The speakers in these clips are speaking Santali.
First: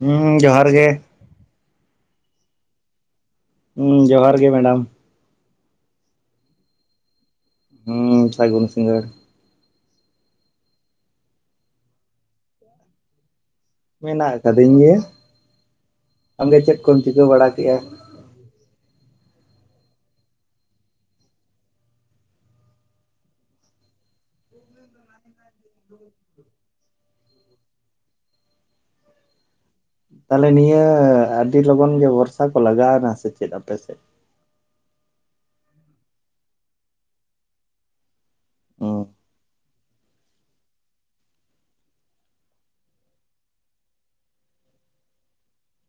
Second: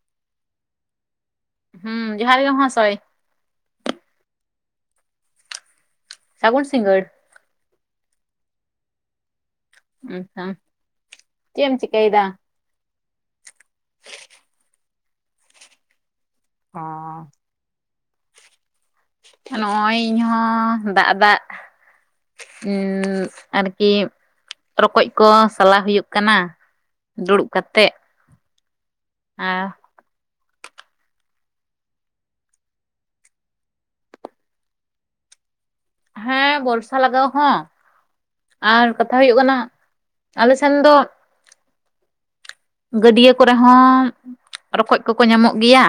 ᱦᱩᱸ ᱡᱚᱦᱟᱨ ᱜᱮ᱾ ᱦᱩᱸ ᱡᱚᱦᱟᱨ ᱜᱮ ᱢᱟᱦᱟᱥᱚᱭ᱾ ᱦᱩᱸ ᱡᱚᱦᱟᱨ ᱜᱮ ᱢᱮᱰᱟᱢ᱾ ᱥᱟᱹᱜᱩᱱ ᱥᱤᱸᱜᱟᱹᱲ᱾ ᱦᱩᱸ ᱥᱟᱹᱜᱩᱱ ᱥᱤᱸᱜᱟᱹᱲ᱾ ᱦᱩᱸ ᱟᱪᱷᱟ ᱪᱮᱫ ᱮᱢ ᱪᱤᱠᱟᱹᱭ ᱫᱟ? ᱢᱮᱱᱟᱜ ᱟᱠᱟᱫᱤᱧ ᱜᱮᱭᱟ᱾ ᱟᱢᱜᱮ ᱪᱮᱫ ᱠᱚᱢ ᱪᱤᱠᱟᱹ ᱵᱟᱲᱟ ᱠᱮᱜᱼᱟ? ᱱᱚᱸᱜᱼᱚᱭ ᱤᱧ ᱦᱚᱸ ᱫᱟᱜ ᱫᱟᱜ ᱩᱸ ᱟᱨᱠᱤ ᱨᱚᱠᱚᱡ ᱠᱚ ᱥᱟᱞᱟ ᱦᱩᱭᱩᱜ ᱠᱟᱱᱟ᱾ ᱫᱩᱲᱩᱵ ᱠᱟᱛᱮᱜ᱾ ᱟᱨ, ᱛᱟᱦᱚᱞᱮ ᱱᱤᱭᱟᱹ ᱟᱹᱰᱤ ᱞᱚᱜᱚᱱ ᱜᱮ ᱵᱷᱚᱨᱥᱟ ᱠᱚ ᱞᱟᱜᱟᱣᱱᱟ ᱥᱮ ᱪᱮᱫ ᱟᱯᱮ ᱥᱮᱫ? ᱦᱮᱸ ᱵᱚᱨᱥᱟ ᱞᱟᱜᱟᱣ ᱦᱚᱸ, ᱟᱨ ᱦᱩᱸ ᱠᱟᱛᱷᱟ ᱦᱩᱭᱩᱜ ᱠᱟᱱᱟ ᱟᱞᱮ ᱥᱮᱱ ᱫᱚ ᱜᱟᱹᱰᱭᱟᱹ ᱠᱚᱨᱮ ᱦᱚᱸ ᱨᱚᱠᱚᱡ ᱠᱚᱠᱚ ᱧᱟᱢᱚᱜ ᱜᱮᱭᱟ᱾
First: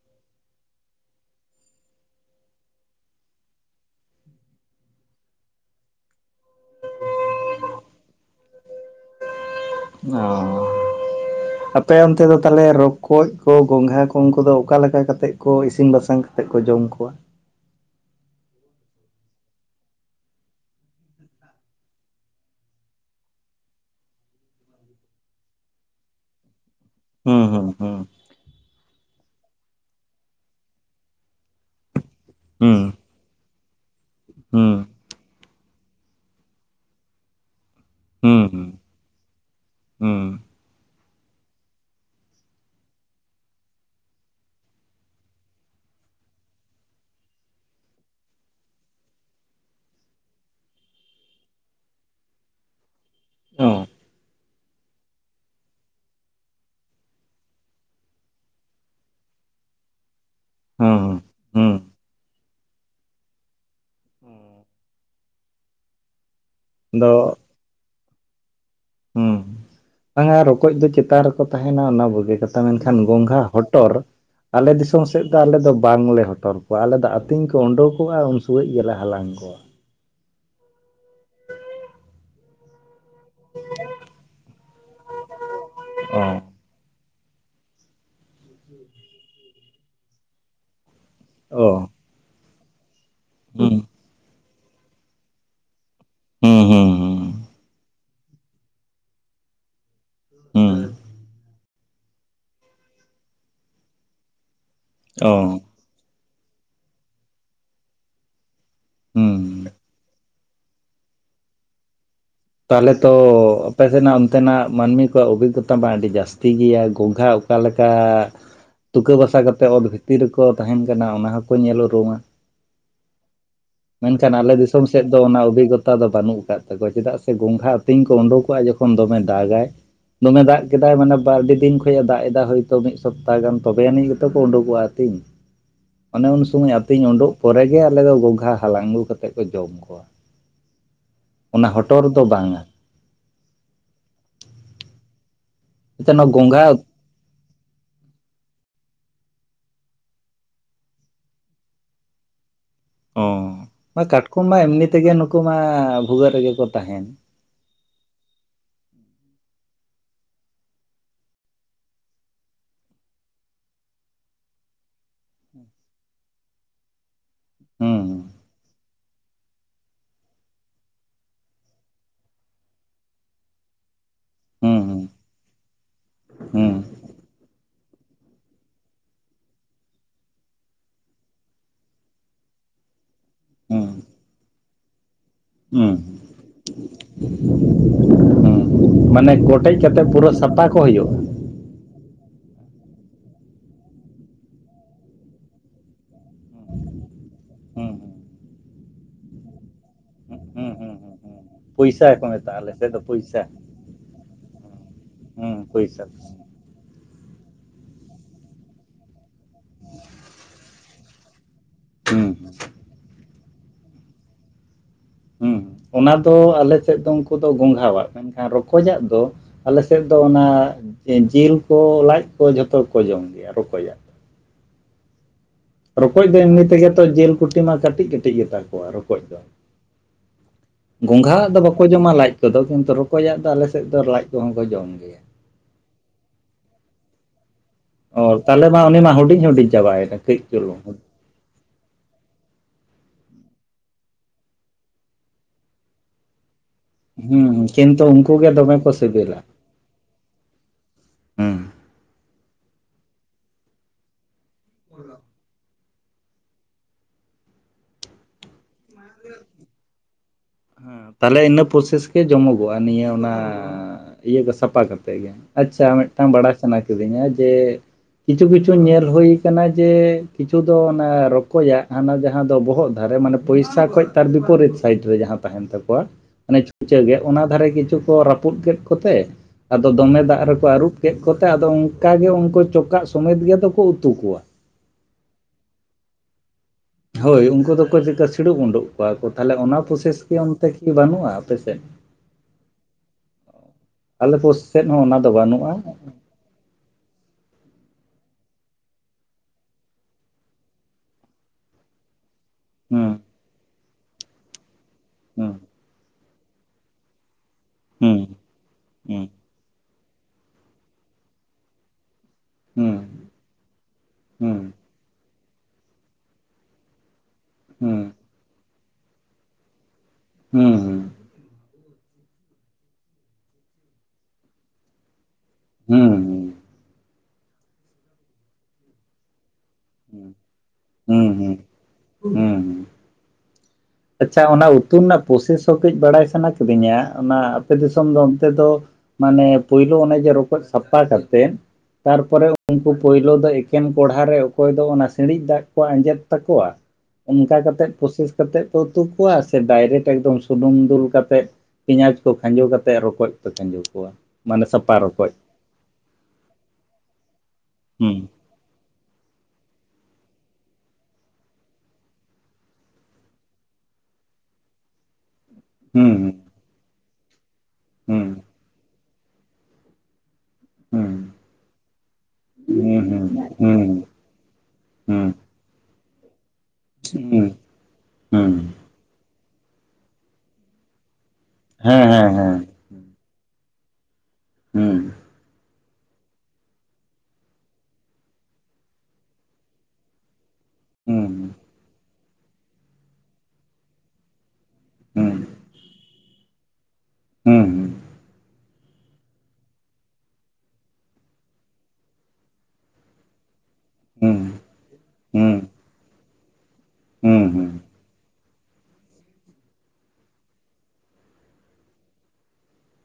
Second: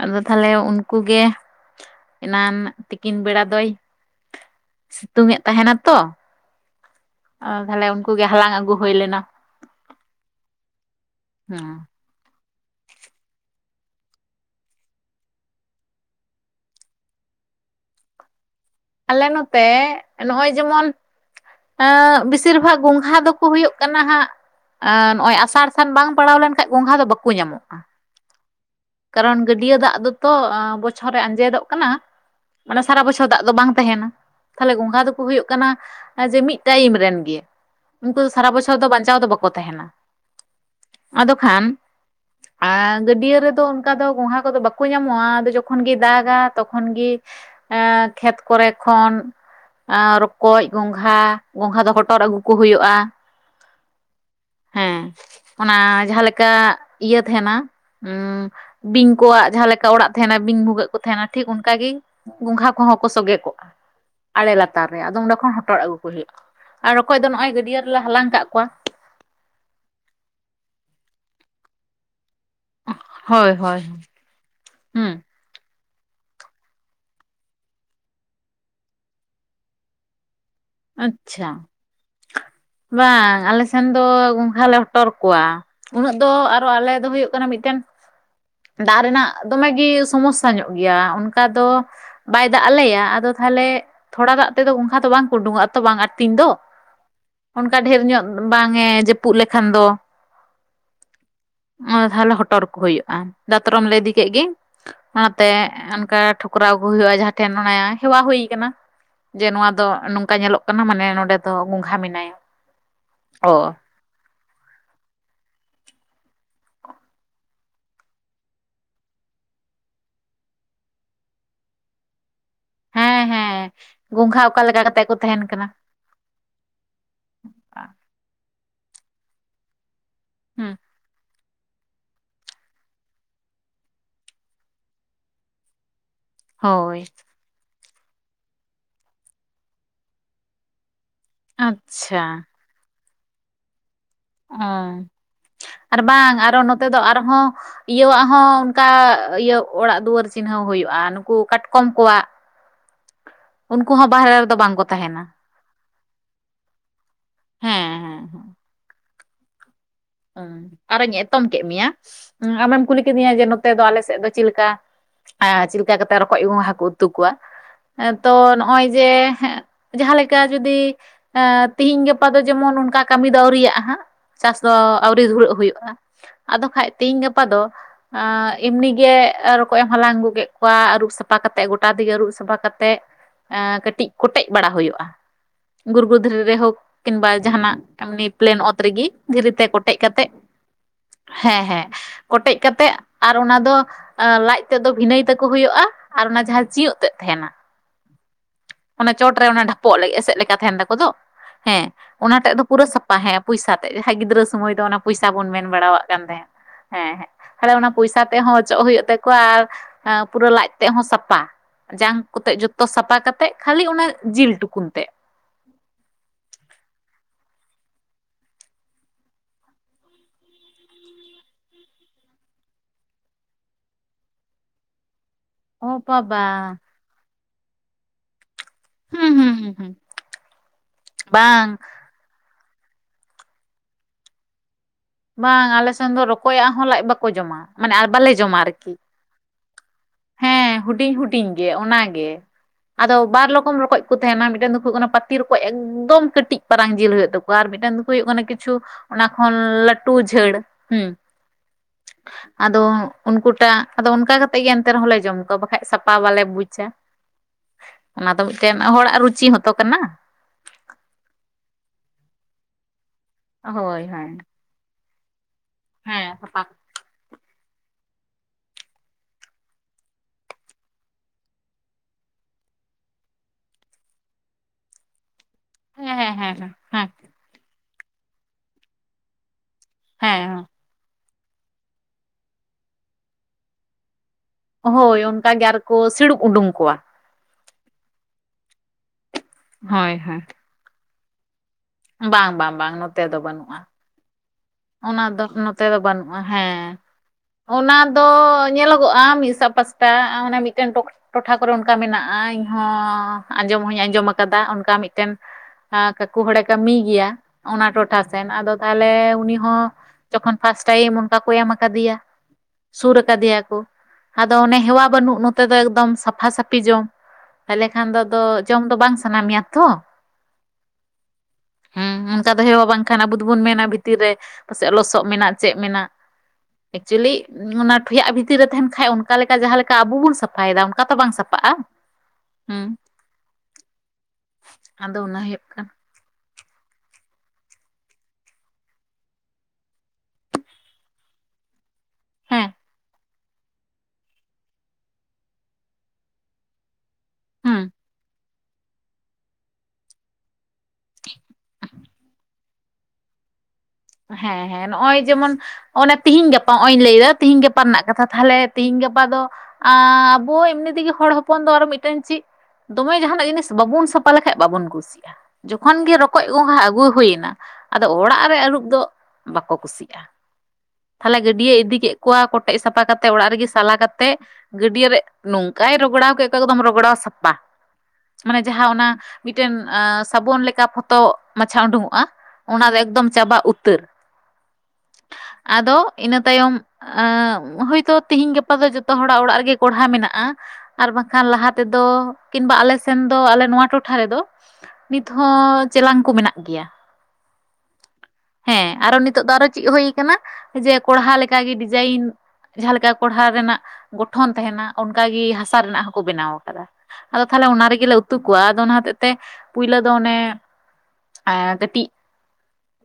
ᱟᱫᱚ ᱛᱟᱦᱚᱞᱮ ᱩᱱᱠᱩ ᱜᱮ, ᱮᱱᱟᱱ ᱛᱤᱠᱤᱱ ᱵᱮᱲᱟ ᱫᱚᱭ ᱥᱤᱛᱩᱝ ᱮᱫ ᱛᱟᱦᱮᱱᱟ ᱛᱚ, ᱟᱫᱚ ᱛᱟᱦᱞᱮ ᱩᱱᱠᱩ ᱜᱮ ᱦᱟᱞᱟᱝ ᱟᱹᱜᱩ ᱦᱩᱭ ᱞᱮᱱᱟ᱾ ᱚ ᱦᱩᱸ, ᱟᱯᱮ ᱚᱱᱛᱮ ᱫᱚ ᱛᱟᱦᱚᱞᱮ ᱨᱚᱠᱚᱡ ᱠᱚ ᱜᱚᱝᱜᱷᱟ ᱠᱚ ᱩᱝᱠᱩ ᱫᱚ ᱚᱠᱟ ᱞᱮᱠᱟ ᱠᱟᱛᱮᱜ ᱠᱩ ᱤᱥᱤᱱ ᱵᱟᱥᱟᱝ ᱠᱟᱛᱮᱜ ᱠᱚ ᱡᱚᱢ ᱠᱚᱣᱟ᱾ ᱟᱞᱮ ᱱᱚᱛᱮ ᱱᱚᱜᱼᱚᱭ ᱡᱮᱢᱚᱱ ᱮᱸ ᱵᱮᱥᱤᱨ ᱵᱷᱟᱜᱽ ᱜᱚᱝᱜᱷᱟ ᱫᱚᱠᱚ ᱦᱩᱭᱩᱜ ᱠᱟᱱᱟ ᱦᱟᱸᱜ ᱮ ᱱᱚᱜᱼᱚᱭ ᱟᱥᱟᱲ ᱥᱟᱱ ᱵᱟᱝ ᱯᱟᱲᱟᱣ ᱞᱮᱱᱠᱷᱟᱱ ᱜᱚᱝᱜᱷᱟ ᱫᱚ ᱵᱟᱠᱚ ᱦᱩᱸ ᱦᱩᱸ ᱧᱟᱢᱚᱜᱼᱟ᱾ ᱠᱟᱨᱚᱱ ᱜᱟᱹᱰᱭᱟᱹ ᱫᱟᱜ ᱫᱚᱛᱚ ᱵᱚᱪᱷᱚᱨᱮ ᱟᱸᱡᱮᱫᱚᱜ ᱠᱟᱱᱟ᱾ ᱦᱩᱸ ᱢᱟᱱᱮ ᱥᱟᱨᱟ ᱵᱚᱪᱷᱚᱨ ᱫᱟᱜ ᱫᱚ ᱵᱟᱝ ᱛᱟᱦᱮᱱᱟ, ᱦᱩᱸ ᱛᱟᱦᱚᱞᱮ ᱜᱚᱝᱜᱷᱟ ᱫᱚᱠᱚ ᱦᱩᱭᱩᱜ ᱠᱟᱱᱟ ᱡᱮ ᱢᱤᱫ ᱴᱟᱭᱤᱢ ᱨᱮᱱ ᱜᱮ ᱩᱱᱠᱩ ᱫᱚ ᱦᱩᱸ ᱥᱟᱨᱟ ᱵᱚᱪᱷᱚᱨ ᱫᱚ ᱵᱟᱧᱪᱟᱣ ᱫᱚ ᱵᱟᱠᱚ ᱛᱟᱦᱮᱱᱟ᱾ ᱦᱩᱸ ᱟᱫᱚ ᱠᱷᱟᱱ ᱟᱨ ᱜᱟᱹᱰᱭᱟᱹ ᱨᱮᱫᱚ ᱚᱱᱠᱟ ᱫᱚ ᱜᱚᱸᱜᱷᱟ ᱠᱚᱫᱚ ᱵᱟᱠᱚ ᱧᱟᱢᱚᱜᱼᱟ᱾ ᱟᱫᱚ ᱡᱚᱠᱷᱚᱱ ᱜᱮ ᱫᱟᱜᱟ ᱛᱚᱠᱷᱚᱱ ᱜᱤ ᱮᱻ ᱠᱷᱮᱛ ᱠᱚᱨᱮ ᱠᱷᱚᱱ, ᱟᱨ ᱨᱚᱠᱚᱡ ᱜᱚᱝᱜᱷᱟ, ᱜᱚᱝᱜᱷᱟ ᱫᱚ ᱦᱚᱴᱚᱨ ᱟᱹᱜᱩ ᱠᱚ ᱦᱩᱭᱩᱜᱼᱟ᱾ ᱦᱩᱸ ᱦᱮᱸ ᱚᱱᱟ ᱡᱟᱦᱟᱸ ᱞᱮᱠᱟ ᱤᱭᱟᱹ ᱛᱟᱦᱮᱱᱟ, ᱩᱸ ᱵᱤᱧ ᱠᱚᱣᱟᱜ ᱡᱟᱦᱟᱸ ᱞᱮᱠᱟ ᱚᱲᱟᱜ ᱛᱟᱦᱮᱱᱟ, ᱵᱤᱧ ᱦᱩᱸ ᱚ ᱵᱷᱩᱜᱟᱹᱜ ᱠᱚ ᱦᱩᱸ ᱛᱟᱦᱮᱱᱟ ᱴᱷᱤᱠ ᱦᱩᱸ ᱚᱱᱠᱟᱜᱮ᱾ ᱜᱚᱝᱜᱷᱟ ᱠᱚᱦᱚᱸ ᱠᱚ ᱥᱚᱜᱮ ᱠᱚᱜᱼᱟ ᱟᱲᱮ ᱞᱟᱛᱟᱨ ᱨᱮ, ᱟᱫᱚ ᱚᱸᱰᱮ ᱠᱷᱚᱱ ᱦᱚᱴᱚᱨ ᱟᱹᱜᱩ ᱠᱚ ᱦᱩᱭᱩᱜᱼᱟ ᱾ ᱟᱨ ᱨᱚᱠᱚᱡ ᱫᱚ ᱱᱚᱜᱼᱚᱭ ᱜᱟᱹᱰᱭᱟᱹ ᱨᱮᱞᱮ ᱦᱟᱞᱟᱝ ᱠᱟᱜ ᱠᱚᱣᱟ᱾ ᱦᱩᱸ ᱵᱟᱝᱟ ᱨᱚᱠᱚᱡ ᱫᱚ ᱪᱮᱛᱟᱱ ᱨᱮᱠᱚ ᱛᱟᱦᱮᱱᱟ ᱚᱱᱟ ᱵᱚᱜᱮ ᱠᱟᱛᱷᱟ᱾ ᱢᱮᱱᱠᱷᱟᱱ ᱜᱚᱝᱜᱷᱟ ᱦᱳᱭ ᱦᱳᱭ ᱦᱚᱴᱚᱨ ᱟᱞᱮ ᱫᱤᱥᱚᱢ ᱦᱩᱸ ᱥᱮᱫ ᱫᱚ ᱟᱞᱮ ᱫᱚ ᱵᱟᱝᱞᱮ ᱦᱚᱴᱚᱨ ᱠᱚᱣᱟ, ᱟᱞᱮ ᱫᱚ ᱟᱹᱛᱤᱧ ᱠᱚ ᱩᱸᱰᱩᱠᱚᱜᱼᱟ ᱩᱱ ᱥᱚᱢᱚᱭ ᱜᱮᱞᱮ ᱦᱟᱞᱟᱝ ᱠᱚᱣᱟ᱾ ᱟᱪᱪᱷᱟ, ᱵᱟᱝ ᱟᱞᱮ ᱥᱮᱱ ᱫᱚ ᱜᱚᱝᱜᱷᱟ ᱞᱮ ᱦᱚᱴᱚᱨ ᱠᱚᱣᱟ᱾ ᱩᱱᱟᱹᱜ ᱚ ᱫᱚ ᱟᱨᱚ ᱟᱞᱮ ᱫᱚ ᱦᱩᱭᱩᱜ ᱠᱟᱱᱟ, ᱢᱤᱫᱴᱮᱱ ᱫᱟᱜ ᱨᱮᱱᱟᱜ ᱫᱚᱢᱮ ᱜᱮ ᱥᱚᱢᱚᱥᱥᱟ᱾ ᱧᱚᱜ ᱜᱮᱭᱟ, ᱚᱱᱠᱟ ᱫᱚ ᱚ ᱵᱟᱭ ᱫᱟᱜ ᱟᱞᱮᱭᱟ ᱟᱫᱚ ᱛᱟᱦᱚᱞᱮ ᱦᱩᱸ ᱛᱷᱚᱲᱟ ᱫᱟᱜ ᱛᱮᱫᱚ ᱜᱚᱝᱜᱷᱟ ᱫᱚ ᱵᱟᱝ ᱩᱸᱰᱩᱝᱚᱜᱼᱟ ᱛᱚ ᱵᱟᱝ ᱟᱹᱛᱤᱧ ᱫᱚ ᱦᱩᱸ ᱦᱩᱸ ᱦᱩᱸ ᱚᱱᱠᱟ ᱰᱷᱮᱨ ᱧᱚᱜ ᱵᱟᱝ ᱮ ᱡᱟᱹᱯᱩᱫ ᱞᱮᱠᱷᱟᱱ ᱫᱚ᱾ ᱦᱩᱸ, ᱟᱫᱚ ᱛᱟᱦᱚᱞᱮ ᱦᱚᱴᱚᱨ ᱠᱚ ᱦᱩᱭᱩᱜᱼᱟ᱾ ᱫᱟᱛᱨᱚᱢ ᱞᱮ ᱤᱫᱤ ᱠᱮᱜ ᱜᱮ ᱚ ᱚᱱᱟᱛᱮ ᱚᱱᱠᱟ ᱴᱷᱚᱠ ᱠᱚᱨᱟᱣ ᱦᱩᱭᱩᱜᱼᱟ, ᱡᱟᱦᱟᱸ ᱴᱷᱮᱱ ᱚᱱᱮ ᱦᱮᱣᱟ ᱦᱩᱭ ᱠᱟᱱᱟ ᱦᱩᱸ ᱡᱮ ᱱᱚᱣᱟ ᱫᱚ ᱱᱚᱝ ᱚᱱᱠᱟ ᱧᱮᱞᱚᱜ ᱠᱟᱱᱟ, ᱢᱟᱱᱮ ᱱᱚᱸᱰᱮ ᱫᱚ ᱜᱚᱝᱜᱷᱟ ᱢᱮᱱᱟᱭᱟ᱾ ᱛᱟᱦᱚᱞᱮ ᱛᱚ ᱚ ᱟᱯᱮᱥᱮᱱᱟᱜ ᱱᱚᱛᱮ ᱱᱟᱜ ᱢᱟᱹᱱᱢᱤ ᱠᱚᱣᱟᱜ ᱚᱵᱷᱤᱜ ᱜᱚᱛᱟ ᱢᱟ ᱟᱹᱰᱤ ᱡᱟᱹᱥᱛᱤ ᱜᱮᱭᱟ ᱜᱚᱝᱜᱷᱟ ᱚᱠᱟ ᱞᱮᱠᱟ ᱛᱩᱠᱟᱹ ᱵᱟᱥᱟ ᱠᱟᱛᱮᱮᱫ ᱚᱛ ᱵᱷᱤᱛᱤᱨ ᱨᱮᱠᱚ ᱛᱟᱦᱮᱱ ᱠᱟᱱᱟ ᱚᱱᱟ ᱦᱚᱸᱠᱚ ᱧᱮᱞ ᱩᱨᱩᱢᱟ ᱦᱮᱸ ᱦᱮᱸ ᱢᱮᱱᱠᱷᱟᱱ ᱜᱚᱝᱜᱷᱟ ᱟᱞᱮ ᱚᱠᱟ ᱞᱮᱠᱟ ᱫᱤᱥᱚᱢ ᱥᱮᱫ ᱠᱟᱛᱮᱜ ᱠᱚ ᱫᱚ ᱚᱱᱟ ᱛᱟᱦᱮᱱ ᱠᱟᱱᱟ ᱚᱵᱷᱤᱜᱽᱜᱚ ᱚᱵᱷᱤᱜᱽᱜᱛᱟ ᱫᱚ ᱵᱟᱹᱱᱩᱜ ᱟᱠᱟᱫ ᱛᱟᱠᱚᱣᱟ ᱪᱮᱫᱟᱜ ᱥᱮ ᱜᱚᱝᱜᱷᱟ ᱟᱹᱛᱤᱧ ᱠᱚ ᱩᱰᱩᱠᱚᱜᱼᱟ ᱡᱚᱠᱷᱚᱱ ᱫᱚᱢᱮ ᱫᱟᱜᱟᱭ᱾ ᱫᱚᱢᱮ ᱫᱟᱜ ᱦᱩᱸ ᱠᱮᱫᱟᱭ ᱢᱟᱱᱮ ᱵᱟᱨ ᱫᱤᱫᱤᱝ ᱚᱠᱷᱮ ᱫᱟᱜ ᱮᱫᱟ ᱦᱳᱭᱛᱳ ᱢᱤᱫ ᱥᱚᱯᱛᱟᱟᱦ ᱜᱟᱱ ᱛᱚᱵᱮ ᱟᱹᱱᱤᱡ ᱜᱮᱛᱚ ᱠᱚ ᱩᱰᱠᱜᱚᱜ ᱟᱠᱚ ᱟᱛᱤᱧ᱾ ᱚᱱᱮ ᱩᱱ ᱥᱩᱚᱢᱚᱭ ᱦᱳᱭ ᱟᱛᱤᱧ ᱩᱰᱩᱜ ᱯᱚᱨᱮ ᱜᱮ ᱟᱞᱮ ᱫᱚ ᱜᱚᱸᱜᱷᱟ ᱦᱟᱞᱟᱝ ᱟᱹᱜᱩ ᱠᱟᱛᱮ ᱠᱚ ᱡᱚᱢ ᱠᱚᱣᱟ ᱚᱱᱟ ᱦᱚ ᱦᱚᱴᱚᱨ ᱟᱪᱪᱷᱟ ᱫᱚ ᱵᱟᱝ, ᱚ ᱟᱨ ᱟᱪᱪᱷᱟ ᱱᱚᱣᱟ ᱵᱟᱝ ᱟᱨᱚ ᱜᱚᱝᱜᱷᱟ ᱱᱚᱛᱮ ᱫᱚ ᱟᱨᱦᱚᱸ ᱤᱭᱟᱹᱣᱟᱜ ᱦᱚᱸ ᱚᱱᱠᱟ ᱤᱭᱟᱹ ᱚᱲᱟᱜ ᱫᱩᱣᱟᱹᱨ ᱪᱤᱱᱦᱟᱹᱣ ᱦᱩᱭᱩᱜᱼᱟ ᱱᱩᱠᱩ ᱠᱟᱴᱠᱚᱢ ᱠᱚᱣᱟᱜ ᱾ [unintelligible] ᱚ ᱠᱟᱴᱠᱚᱢ ᱢᱟ ᱮᱢᱱᱤ ᱛᱮᱜᱮ ᱱᱩᱠᱩ ᱢᱟ ᱵᱷᱩᱜᱟᱹᱜ ᱨᱮᱜᱮ ᱠᱚ ᱛᱟᱦᱮᱱ ᱾ ᱦᱮᱸ ᱦᱮᱸ ᱦᱮᱸ ᱾ ᱚ ᱟᱨᱚᱧ ᱮᱛᱚᱢ ᱠᱮᱫ ᱢᱮᱭᱟ ᱟᱢᱮᱢ ᱠᱩᱞᱤ ᱠᱤᱫᱤᱧᱟ ᱡᱮ ᱱᱚᱛᱮ ᱫᱚ ᱟᱞᱮ ᱥᱮᱫ ᱫᱚ ᱪᱮᱫ ᱞᱮᱠᱟ ᱮ ᱪᱮᱫ ᱞᱮᱠᱟ ᱠᱟᱛᱮᱜ ᱨᱚᱠᱚᱡ ᱵᱚᱸ ᱦᱟᱹᱠᱩ ᱩᱛᱩ ᱠᱚᱣᱟ, ᱦᱩᱸ ᱛᱚ ᱱᱚᱜᱼᱚᱭ ᱡᱮ ᱦᱮ ᱸᱡᱟᱦᱟᱸ ᱞᱮᱠᱟ ᱡᱩᱫᱤ ᱮ ᱛᱤᱦᱤᱧ ᱜᱟᱯᱟ ᱫᱚ ᱡᱮᱢᱚᱱ ᱚᱱᱠᱟ ᱠᱟᱹᱢᱤ ᱫᱚ ᱟᱹᱣᱨᱤᱭᱟ ᱦᱟᱸᱜ, ᱛᱚ ᱦᱩᱸ ᱟᱹᱣᱨᱤ ᱫᱷᱩᱲᱟᱹᱜ ᱦᱩᱭᱩᱜᱼᱟ ᱟᱫᱚ ᱦᱩᱸ ᱠᱷᱟᱱᱡ ᱛᱮᱦᱤᱧ ᱜᱟᱯᱟ ᱫᱚ ᱟ ᱮᱢᱱᱤᱜ ᱜᱮ ᱨᱚᱠᱚᱡ ᱮᱢ ᱦᱟᱞᱟᱝ ᱟᱹᱜᱩ ᱠᱮᱫ ᱠᱚᱣᱟ ᱟᱹᱨᱩᱵ ᱥᱟᱯᱷᱟ ᱠᱟᱛᱮᱫ ᱜᱳᱚᱴᱟ ᱛᱮᱜᱮ ᱟᱹᱨᱩᱵ ᱥᱟᱯᱷᱟ ᱠᱟᱛᱮᱫ ᱮ ᱦᱩᱸ ᱠᱟᱹᱴᱤᱡ ᱠᱚᱴᱮᱡ ᱵᱟᱲᱟ ᱦᱩᱭᱩᱜᱼᱟ, ᱦᱩᱸ ᱜᱩᱨᱜᱩ ᱫᱷᱤᱨᱤ ᱨᱮᱦᱳᱠ ᱠᱤᱝᱵᱟ ᱡᱟᱦᱟᱱᱟᱜ ᱮᱢᱱᱤ ᱦᱩᱸ ᱯᱮᱞᱮᱱ ᱚᱛ ᱨᱮᱜᱤ ᱢᱟᱱᱮ ᱠᱚᱴᱮᱡ ᱠᱟᱛᱮᱮᱫ ᱯᱩᱨᱟᱹ ᱥᱟᱯᱷᱟ ᱠᱚ ᱦᱩᱭᱩᱜᱼᱟ ᱾ ᱦᱮᱸ ᱦᱮᱸ ᱠᱚᱴᱮᱡ ᱠᱟᱛᱮᱜ ᱟᱨ ᱚᱱᱟ ᱫᱚ ᱞᱟᱡ ᱛᱮᱫ ᱫᱚ ᱵᱷᱤᱱᱟᱹ ᱛᱟᱠᱚ ᱦᱩᱭᱩᱜᱼᱟ ᱟᱨ ᱚᱱᱟ ᱡᱟᱦᱟᱸ ᱪᱤᱭᱳᱜ ᱛᱮᱜ ᱛᱟᱦᱮᱱᱟ ᱦᱩᱸ ᱦᱩᱸ ᱚᱱᱟ ᱪᱚᱴᱨᱮ ᱚᱱᱟ ᱰᱷᱟᱯᱚᱜ ᱞᱟᱹᱜᱤᱫ ᱮᱥᱮᱫ ᱦᱩᱸ ᱞᱮᱠᱟ ᱦᱩᱸ ᱛᱟᱦᱮᱱ ᱦᱩᱸ ᱛᱟᱠᱚ ᱫᱚ ᱦᱩᱸ ᱦᱩᱸ ᱦᱮᱸ ᱯᱚᱭᱥᱟ ᱠᱚ ᱚᱱᱟ ᱴᱮᱡ ᱢᱮᱛᱟᱜᱼᱟ ᱫᱚ ᱟᱞᱮ ᱯᱩᱨᱟᱹ ᱥᱮᱫ ᱥᱟᱯᱷᱟᱟ ᱦᱮᱸ ᱯᱚᱭᱥᱟ ᱛᱮ ᱡᱟᱦᱟᱸᱭ ᱜᱤᱫᱽᱨᱟᱹ ᱥᱩᱚᱢᱚᱭ ᱫᱚ ᱚᱱᱟ ᱯᱚᱭᱥᱟ ᱵᱚᱱ ᱦᱩᱸ ᱢᱮᱱ ᱵᱟᱲᱟᱜ ᱯᱚᱭᱥᱟ ᱠᱟᱱ ᱛᱟᱦᱮᱸᱱᱟ ᱾ ᱦᱮᱸ ᱦᱮᱸ ᱛᱟᱦᱚᱞᱮ ᱚᱱᱟ ᱯᱚᱭᱥᱟ ᱛᱮ ᱦᱚᱸᱚᱸ ᱚᱪᱚᱜ ᱦᱩᱭᱩᱜ ᱛᱟᱠᱚᱣᱟ ᱟᱨ ᱯᱩᱨᱟᱹ ᱞᱟᱡ ᱛᱮ ᱦᱚᱸ ᱥᱟᱯᱷᱟ ᱡᱟᱝ ᱦᱩᱸ ᱠᱚᱛᱮᱫ ᱡᱚᱛᱚ ᱥᱟᱯᱷᱟ ᱠᱟ ᱠᱟᱛᱮᱜ ᱠᱷᱟᱹᱞᱤ ᱚᱱᱟ ᱡᱤᱞ ᱴᱩᱠᱩᱱ ᱛᱮᱫ ᱦᱩᱸ ᱚᱱᱟ ᱫᱚ ᱟᱞᱮ ᱥᱮᱫ ᱫᱚ ᱩᱱᱠᱩ ᱫᱚ ᱜᱚᱸᱜᱷᱟᱟᱜ ᱢᱮᱱᱠᱷᱟᱱ ᱨᱚᱠᱚᱡᱟᱜ ᱫᱚ ᱟᱞᱮ ᱥᱮᱫ ᱫᱚ ᱚᱱᱟ ᱡᱤᱞ ᱠᱚ ᱞᱟᱡᱽ ᱠᱚ ᱡᱷᱚᱛᱚ ᱜᱮᱠᱚ ᱡᱚᱢ ᱜᱮᱭᱟ ᱨᱚᱠᱚᱭᱟᱜ ᱾ ᱚ ᱨᱚᱠᱚᱡ ᱫᱚ ᱵᱟᱵᱟ ᱮᱢᱱᱤ ᱛᱮᱜᱮ ᱛᱚ ᱡᱤᱞ ᱠᱩᱴᱤ ᱢᱟ ᱠᱟᱹᱴᱤᱡ ᱠᱟᱹᱴᱤᱡ ᱜᱮᱛᱟ ᱠᱚᱣᱟ ᱨᱚᱠᱚᱡ ᱦᱩᱸ ᱫᱚ ᱦᱩᱸ ᱦᱩᱸ ᱦᱩᱸ ᱜᱚᱸᱜᱷᱟᱟᱜ ᱫᱚ ᱵᱟᱝ ᱵᱟᱠᱚ ᱡᱚᱢᱟ ᱞᱟᱡ ᱠᱚᱫᱚ ᱠᱤᱱᱛᱩ ᱨᱚᱠᱚᱡᱟᱜ ᱫᱚ ᱟᱞᱮ ᱥᱮᱫ ᱫᱚ ᱞᱟᱡ ᱠᱚᱦᱚᱸ ᱠᱚ ᱡᱚᱢ ᱜᱮᱭᱟ ᱾ ᱵᱟᱝ ᱟᱞᱮ ᱥᱮᱱ ᱫᱚ ᱨᱚᱠᱚᱭᱟᱜ ᱦᱚᱸ ᱞᱟᱡᱽ ᱵᱟᱠᱚ ᱡᱚᱢᱟ ᱾ ᱢᱟᱱᱮ ᱟᱨ ᱚ ᱵᱟᱞᱮ ᱡᱚᱢᱟ ᱛᱟᱦᱚᱞᱮ ᱢᱟ ᱟᱨᱠᱤ ᱩᱱᱤ ᱢᱟ ᱦᱩᱰᱤᱧ ᱦᱩᱰᱤᱧ ᱪᱟᱵᱟᱭᱮᱱᱟ ᱠᱟᱹᱡ ᱦᱮᱸ ᱪᱩᱞᱩᱝ ᱦᱩᱰᱤᱧ ᱦᱩᱰᱤᱧ ᱜᱮ ᱚᱱᱟᱜᱮ, ᱟᱫᱚ ᱵᱟᱨ ᱨᱚᱠᱚᱢ ᱨᱠᱚᱡ ᱠᱚ ᱛᱟᱦᱮᱱᱟ ᱢᱤᱫᱴᱮᱱ ᱫᱚᱠᱚ ᱦᱩᱭᱩᱜ ᱠᱟᱱᱟ ᱯᱟᱛᱤ ᱨᱚᱠᱚᱡ ᱮᱠᱫᱚᱢ ᱠᱟᱹᱴᱤᱡ ᱪᱟᱞᱟᱝ ᱡᱤᱞ ᱦᱩᱭᱩᱜ ᱛᱟᱠᱚᱣᱟ ᱦᱩᱸ ᱟᱨ ᱢᱤᱫᱴᱮᱱ ᱫᱚ ᱠᱤᱱᱛᱩ ᱦᱩᱭᱩᱜ ᱩᱱᱠᱩ ᱠᱟᱱᱟ ᱜᱮ ᱠᱤᱪᱷᱩ ᱫᱚᱢᱮ ᱠᱚ ᱚᱱᱟ ᱥᱤᱵᱤᱞᱟ ᱠᱷᱚᱱ ᱞᱟᱴ ᱴᱩ ᱡᱷᱟᱹᱲ ᱦᱩᱸ ᱟᱫᱚ ᱩᱱᱠᱩᱴᱟᱜ ᱟᱫᱚ ᱚᱱᱠᱟ ᱠᱟᱛᱮ ᱠᱟᱛᱮ ᱮᱱᱛᱮ ᱨᱮᱦᱚᱸᱞᱮ ᱡᱚᱢ ᱠᱚᱣᱟ ᱵᱟᱠᱷᱟᱡ ᱥᱟᱯᱟ ᱵᱟᱞᱮ ᱵᱩᱡᱟ ᱾ ᱚᱱᱟ ᱫᱚ ᱢᱤᱫᱴᱮᱱ ᱦᱚᱲᱟᱜ ᱨᱩᱪᱤ ᱦᱚᱸᱛᱚ ᱠᱟᱱᱟ ᱾ ᱦᱮᱸ ᱛᱟᱦᱚᱞᱮ ᱤᱱᱟᱹ ᱯᱨᱚᱥᱮᱥ ᱜᱮ ᱡᱚᱢᱚᱜᱚᱜᱼᱟ ᱱᱤᱭᱟᱹ ᱚᱱᱟ ᱦᱳᱭ ᱦᱳᱭ ᱤᱭᱟᱹ ᱠᱚ ᱥᱟᱯᱟ ᱠᱟᱛᱮᱫ ᱜᱮ, ᱟᱪᱪᱷᱟ ᱢᱤᱫᱴᱟᱝ ᱦᱮᱸ ᱵᱟᱲᱟᱭ ᱥᱟᱯᱟ ᱥᱟᱱᱟ ᱠᱤᱫᱤᱧᱟ ᱡᱮ ᱠᱤᱪᱷᱩ ᱠᱤᱪᱷᱩ ᱧᱮᱞ ᱦᱩᱭ ᱠᱟᱱᱟ ᱡᱮ ᱠᱤᱪᱷᱩ ᱫᱚ ᱚᱱᱟ ᱨᱚᱠᱚᱡᱟᱜ ᱦᱟᱱᱟ ᱡᱟᱦᱟᱸ ᱫᱚ ᱵᱚᱦᱚᱜ ᱫᱷᱟᱨᱮ ᱢᱟᱱᱮ ᱯᱚᱭᱥᱟ ᱠᱷᱚᱡ ᱛᱟᱨ ᱵᱯᱚᱨᱤᱛ ᱥᱟᱭᱤᱴ ᱨᱮ ᱡᱟᱦᱟᱸ ᱾ ᱛᱟᱦᱮᱱ ᱛᱟᱠᱚᱣᱟ ᱦᱮᱸ ᱦᱮᱸ ᱦᱮᱸ ᱢᱟᱱᱮ ᱦᱮᱸ ᱪᱩᱪᱟᱹᱜᱮᱫ ᱚᱱᱟ ᱫᱷᱟᱨᱮ ᱠᱤᱪᱷᱩ ᱠᱚ ᱨᱟᱹᱯᱩᱫ ᱠᱮᱫ ᱠᱚᱛᱮᱼᱼ ᱟᱫᱚ ᱫᱚᱢᱮ ᱫᱟᱜ ᱦᱮᱸ ᱨᱮᱠᱚ ᱟᱹᱨᱩᱵ ᱠᱮᱫ ᱠᱚᱛᱮ ᱟᱫᱚ ᱚᱱᱠᱟ ᱜᱮ ᱩᱱᱠᱩ ᱪᱚᱠᱟᱜ ᱥᱚᱢᱮᱛ ᱜᱮᱫᱚ ᱠᱚ ᱩᱛᱩ ᱠᱚᱣᱟ ᱾ ᱦᱳᱭ ᱚᱱᱠᱟ ᱜᱮ ᱟᱨᱠᱚ ᱥᱤᱲᱩᱯ ᱩᱰᱩᱝ ᱠᱚᱣᱟ᱾ ᱦᱳᱭ ᱩᱱᱠᱩ ᱫᱚᱠᱚ ᱪᱤᱠᱟᱹ ᱥᱤᱲᱩᱵ ᱩᱰᱩᱜ ᱠᱚᱣᱟ ᱠᱚ ᱛᱟᱞᱦᱮ ᱚᱱᱟ ᱦᱳᱭ ᱯᱨᱚᱥᱮᱥ ᱠᱤ ᱦᱳᱭ ᱚᱱᱛᱮ ᱠᱤ ᱵᱟᱹᱱᱩᱜᱼᱟ ᱟᱯᱮᱥᱮᱫ? ᱵᱟᱝ ᱵᱟᱝ ᱵᱟᱝ ᱱᱚᱛᱮ ᱫᱚ ᱵᱟᱹᱱᱩᱜᱼᱟ᱾ ᱟᱞᱮ ᱠᱳ ᱥᱮᱫ ᱦᱚᱸ ᱚᱱᱟ ᱫᱚ ᱵᱟᱹᱱᱩᱜᱼᱟ᱾ ᱱᱚᱛᱮ ᱫᱚ ᱵᱟᱹᱱᱩᱜᱼᱟ ᱦᱮᱸ ᱚᱱᱟ ᱫᱚ ᱧᱮᱞᱚᱜᱚᱜᱼᱟ ᱢᱤᱫᱥᱟ ᱯᱟᱥᱴᱟ ᱚᱱᱮ ᱢᱤᱫᱴᱮᱱ ᱴᱚ ᱴᱷᱟ ᱠᱚᱨᱮ ᱚᱱᱠᱟ ᱢᱮᱱᱟᱜᱼᱟ ᱾ ᱤᱧ ᱦᱩᱸ ᱦᱚᱸ ᱟᱸᱡᱚᱢ ᱦᱚᱧ ᱟᱸᱡᱚᱢ ᱟᱠᱟᱫᱟ ᱚᱱᱠᱟ ᱢᱤᱫᱴᱮᱱ ᱦᱩᱸ ᱠᱟᱠᱩ ᱦᱚᱲᱮ ᱠᱟᱹᱢᱤᱭ ᱜᱮᱭᱟ ᱾ ᱚᱱᱟ ᱴᱚᱴᱷᱟ ᱦᱩᱸ ᱥᱮᱱ ᱟᱫᱚ ᱛᱟᱦᱚᱞᱮ ᱦᱩᱸ ᱩᱱᱤ ᱦᱚᱸ ᱡᱚᱠᱷᱚᱱ ᱯᱷᱟᱥᱴ ᱴᱟᱭᱤᱢ ᱚᱱᱠᱟ ᱠᱚ ᱮᱢ ᱟᱠᱟᱫᱮᱭᱟ ᱾ ᱦᱩᱸ ᱥᱩᱨ ᱠᱟᱫᱮᱭᱟ ᱠᱚ ᱟᱫᱚ ᱦᱩᱸ ᱚᱱᱮ ᱦᱮᱣᱟ ᱵᱟᱹᱱᱩᱜ ᱱᱚᱛᱮ ᱫᱚ ᱮᱠᱫᱚᱢ ᱥᱟᱯᱷᱟ ᱥᱟᱹᱯᱷᱤ ᱡᱚᱢ ᱛᱟᱦᱚᱞᱮ ᱠᱷᱟᱱ ᱦᱩᱸ ᱫᱚ ᱟᱫᱚ ᱡᱚᱢ ᱫᱚ ᱵᱟᱝ ᱥᱟᱱᱟ ᱢᱮᱭᱟ ᱛᱚ᱾ ᱦᱩᱸ ᱦᱩᱸ ᱦᱩᱢ ᱚᱱᱠᱟ ᱫᱚ ᱦᱮᱣᱼᱟ ᱵᱟᱝᱠᱷᱟᱱ ᱟᱵᱚ ᱫᱚᱵᱚᱱ ᱢᱮᱱᱟ ᱵᱷᱤᱛᱤᱨ ᱨᱮ᱾ ᱯᱟᱥᱮᱡ ᱞᱚᱥᱚᱜ ᱢᱮᱱᱟᱜ ᱪᱮᱫ ᱦᱩᱸ ᱦᱩᱸ ᱢᱮᱱᱟᱜ, ᱦᱩᱸ ᱮᱠᱪᱩᱭᱮᱞᱤ ᱚᱱᱟ ᱴᱷᱚᱭᱟᱜ ᱵᱷᱤᱛᱤᱨ ᱨᱮ ᱛᱟᱦᱮᱱ ᱠᱷᱟᱡ ᱚᱱᱠᱟ ᱞᱮᱠᱟ ᱡᱟᱦᱟ ᱞᱮᱠᱟ ᱟᱵᱚ ᱵᱚᱱ ᱦᱩᱸ ᱥᱟᱯᱷᱟᱭ ᱫᱟ ᱚᱱᱠᱟ ᱛᱚ ᱵᱟᱝ ᱦᱩᱸ ᱦᱩᱸ ᱦᱩᱸ ᱥᱟᱯᱷᱟᱜᱼᱟ ᱾ ᱦᱩᱸ, ᱟᱪᱪᱷᱟ ᱚᱱᱟ ᱩᱛᱩ ᱟᱫᱚ ᱨᱮᱱᱟᱜ ᱚᱱᱟ ᱦᱩᱭᱩᱜ ᱯᱨᱚᱥᱮᱥ ᱦᱚᱸ ᱠᱟᱱᱟ ᱠᱟᱹᱡ ᱵᱟᱲᱟᱭ ᱥᱟᱱᱟ ᱠᱤᱫᱤᱧᱟ ᱚᱱᱟ ᱟᱯᱮ ᱫᱤᱥᱚᱢ ᱫᱚ ᱚᱱᱛᱮ ᱫᱚ ᱢᱟᱱᱮ ᱯᱳᱭᱞᱳ ᱚᱱᱮ ᱡᱮ ᱨᱚᱠᱚᱡ ᱥᱟᱯᱟ ᱠᱟᱛᱮᱫ, ᱛᱟᱨᱯᱚᱨᱮ ᱦᱮᱸ ᱩᱱᱠᱩ ᱯᱳᱭᱞᱳ ᱫᱚ ᱮᱠᱮᱱ ᱠᱚᱲᱦᱟ ᱨᱮ ᱚᱠᱚᱭ ᱫᱚ ᱚᱱᱟ ᱥᱤᱬᱤᱡ ᱫᱟᱜ ᱠᱚ ᱟᱸᱡᱮᱫ ᱛᱟᱠᱚᱣᱟ ᱾ [inaudible] ᱚᱱᱠᱟ ᱠᱟᱛᱮᱫ ᱯᱨᱚᱥᱮᱥ ᱠᱟᱛᱮᱫ ᱯᱮ ᱩᱛᱩ ᱠᱚᱣᱟ ᱥᱮ ᱰᱟᱭᱨᱮᱴ ᱮᱠᱫᱚᱢ ᱥᱩᱱᱩᱢ ᱫᱩᱞ ᱠᱟᱛᱮᱫ ᱯᱤᱸᱭᱟᱡᱽ ᱠᱚ ᱠᱷᱟᱸᱡᱚ ᱠᱟᱛᱮᱜ ᱨᱚᱠᱚᱡ ᱯᱮ ᱠᱷᱟᱸᱡᱚ ᱠᱚᱣᱟ ᱦᱮᱸ ᱢᱟᱱᱮ ᱦᱮᱸ ᱥᱟᱯᱷᱟ ᱱᱚᱜᱼᱚᱭ ᱨᱚᱠᱚᱡ ᱡᱮᱢᱚᱱ ᱚᱱᱮ ᱛᱮᱦᱤᱧ ᱜᱟᱯᱟ ᱱᱚᱜᱼᱚᱭᱧ ᱞᱟᱹᱭ ᱫᱟ ᱛᱤᱦᱤᱧ ᱜᱟᱯᱟ ᱨᱮᱱᱟᱜ ᱦᱩᱸ ᱠᱟᱛᱷᱟ ᱛᱷᱟᱞᱮ ᱛᱮᱦᱤᱧ ᱜᱟᱯᱟ ᱫᱚ ᱟᱵᱚ ᱮᱢᱱᱤ ᱛᱮᱜᱮ ᱦᱚᱲ ᱦᱚᱯᱚᱱ ᱫᱚ ᱟᱨᱚ ᱢᱤᱫᱴᱮᱱ ᱪᱮᱫ ᱫᱚᱢᱮ ᱡᱟᱦᱟᱱᱟᱜ ᱡᱤᱱᱤᱥ ᱵᱟᱵᱚᱱ ᱥᱟᱯᱷᱟ ᱞᱮᱠᱷᱟᱡ ᱵᱟᱵᱚᱱ ᱠᱩᱥᱤᱜᱼᱟ᱾ ᱡᱚᱠᱷᱚᱱ ᱜᱮ ᱦᱩᱸ ᱨᱚᱠᱚᱡ ᱜᱚᱸᱜᱷᱟ ᱟᱹᱜᱩ ᱦᱩᱭ ᱮᱱᱟ ᱟᱫᱚ ᱦᱩᱸ ᱚᱲᱟᱜ ᱨᱮ ᱟᱹᱨᱩᱵ ᱫᱚ ᱵᱟᱠᱚ ᱠᱩᱥᱤᱜᱼᱟ᱾ ᱦᱩᱸ ᱛᱟᱦᱞᱮ ᱜᱟᱹᱰᱭᱟᱹᱭ ᱤᱫᱤ ᱠᱮᱫ ᱠᱚᱣᱟ ᱠᱚᱴᱮᱡ ᱥᱟᱯᱷᱟ ᱦᱩᱸ ᱠᱟᱛᱮᱫ ᱚᱲᱟᱜ ᱦᱩᱸ ᱨᱮᱜᱮ ᱥᱟᱞᱟ ᱦᱩᱸ ᱠᱟᱛᱮᱜ ᱜᱟᱹᱰᱭᱟᱹ ᱨᱮ ᱦᱩᱸ ᱦᱩᱸ ᱱᱚᱝᱠᱟᱭ ᱨᱚᱜᱚᱲᱟᱣ ᱠᱮᱜ ᱠᱚᱣᱟ ᱮᱠᱫᱚᱢ ᱨᱚᱜᱲᱟᱣ ᱦᱩᱸ ᱥᱟᱯᱟ ᱦᱩᱸ ᱢᱟᱱᱮ ᱡᱟᱦᱟᱸ ᱚᱱᱟ ᱢᱤᱫᱴᱮᱱ ᱥᱟᱵᱚᱱ ᱞᱮᱠᱟ ᱯᱷᱚᱛᱚ ᱢᱟᱪᱷᱟ ᱩᱰᱩᱝ ᱦᱮᱸ ᱚᱜᱼᱟ ᱦᱮᱸ ᱦᱮᱸ ᱾ ᱚᱱᱟ ᱫᱚ ᱮᱠᱫᱚᱢ ᱪᱟᱵᱟ ᱩᱛᱟᱹᱨ, ᱦᱩᱸ ᱟᱫᱚ ᱤᱱᱟᱹ ᱛᱟᱭᱚᱢ ᱦᱳᱭᱛᱳ ᱛᱤᱦᱤᱧ ᱜᱟᱯᱟ ᱫᱚ ᱡᱚᱛᱚ ᱦᱚᱲᱟᱜ ᱚᱲᱟᱜ ᱨᱮᱜᱮ ᱠᱚᱲᱦᱟ ᱢᱮᱱᱟᱜᱼᱟ᱾ ᱟᱨ ᱵᱟᱝᱠᱷᱟᱱ ᱦᱩᱸ ᱞᱟᱦᱟ ᱛᱮᱫᱚ ᱠᱤᱱᱵᱟ ᱟᱞᱮ ᱥᱮᱱ ᱫᱚ ᱟᱞᱮ ᱱᱚᱣᱟ ᱴᱚᱴᱷᱟ ᱨᱮᱫᱚ ᱱᱤᱛ ᱦᱚᱸ ᱪᱮᱞᱟᱝ ᱠᱚ ᱢᱮᱱᱟᱜ ᱜᱮᱭᱟ᱾ ᱦᱩᱸ ᱦᱩᱸ ᱦᱮᱸ ᱟᱨᱚ ᱱᱤᱛᱚᱜ ᱫᱚ ᱟᱨᱚ ᱪᱮᱫ ᱦᱩᱭ ᱠᱟᱱᱟ ᱡᱮ ᱠᱚᱲᱦᱟ ᱞᱮᱠᱟᱜᱮ ᱰᱤᱡᱟᱭᱤᱱ ᱡᱟᱦᱟᱸ ᱞᱮᱠᱟ ᱠᱚᱲᱦᱟ ᱨᱮᱱᱟᱜ ᱜᱚᱴᱷᱚᱱ ᱛᱟᱦᱮᱱᱟ ᱚᱱᱠᱟᱜᱮ ᱦᱟᱥᱟ ᱨᱮᱱᱟᱜ ᱦᱚᱸᱠᱚ ᱵᱮᱱᱟᱣ ᱠᱟᱫᱟ᱾ ᱟᱫᱚ ᱛᱟᱦᱚᱞᱮ ᱚᱱᱟ ᱨᱮᱜᱮᱞᱮ ᱩᱛᱩ ᱠᱚᱣᱟ ᱟᱫᱚ ᱚᱱᱟ ᱦᱚᱛᱮᱛ ᱛᱮ ᱯᱩᱭᱞᱳ ᱫᱚ ᱚᱱᱮ ᱮᱸᱻ ᱠᱟ. ᱴᱤᱜ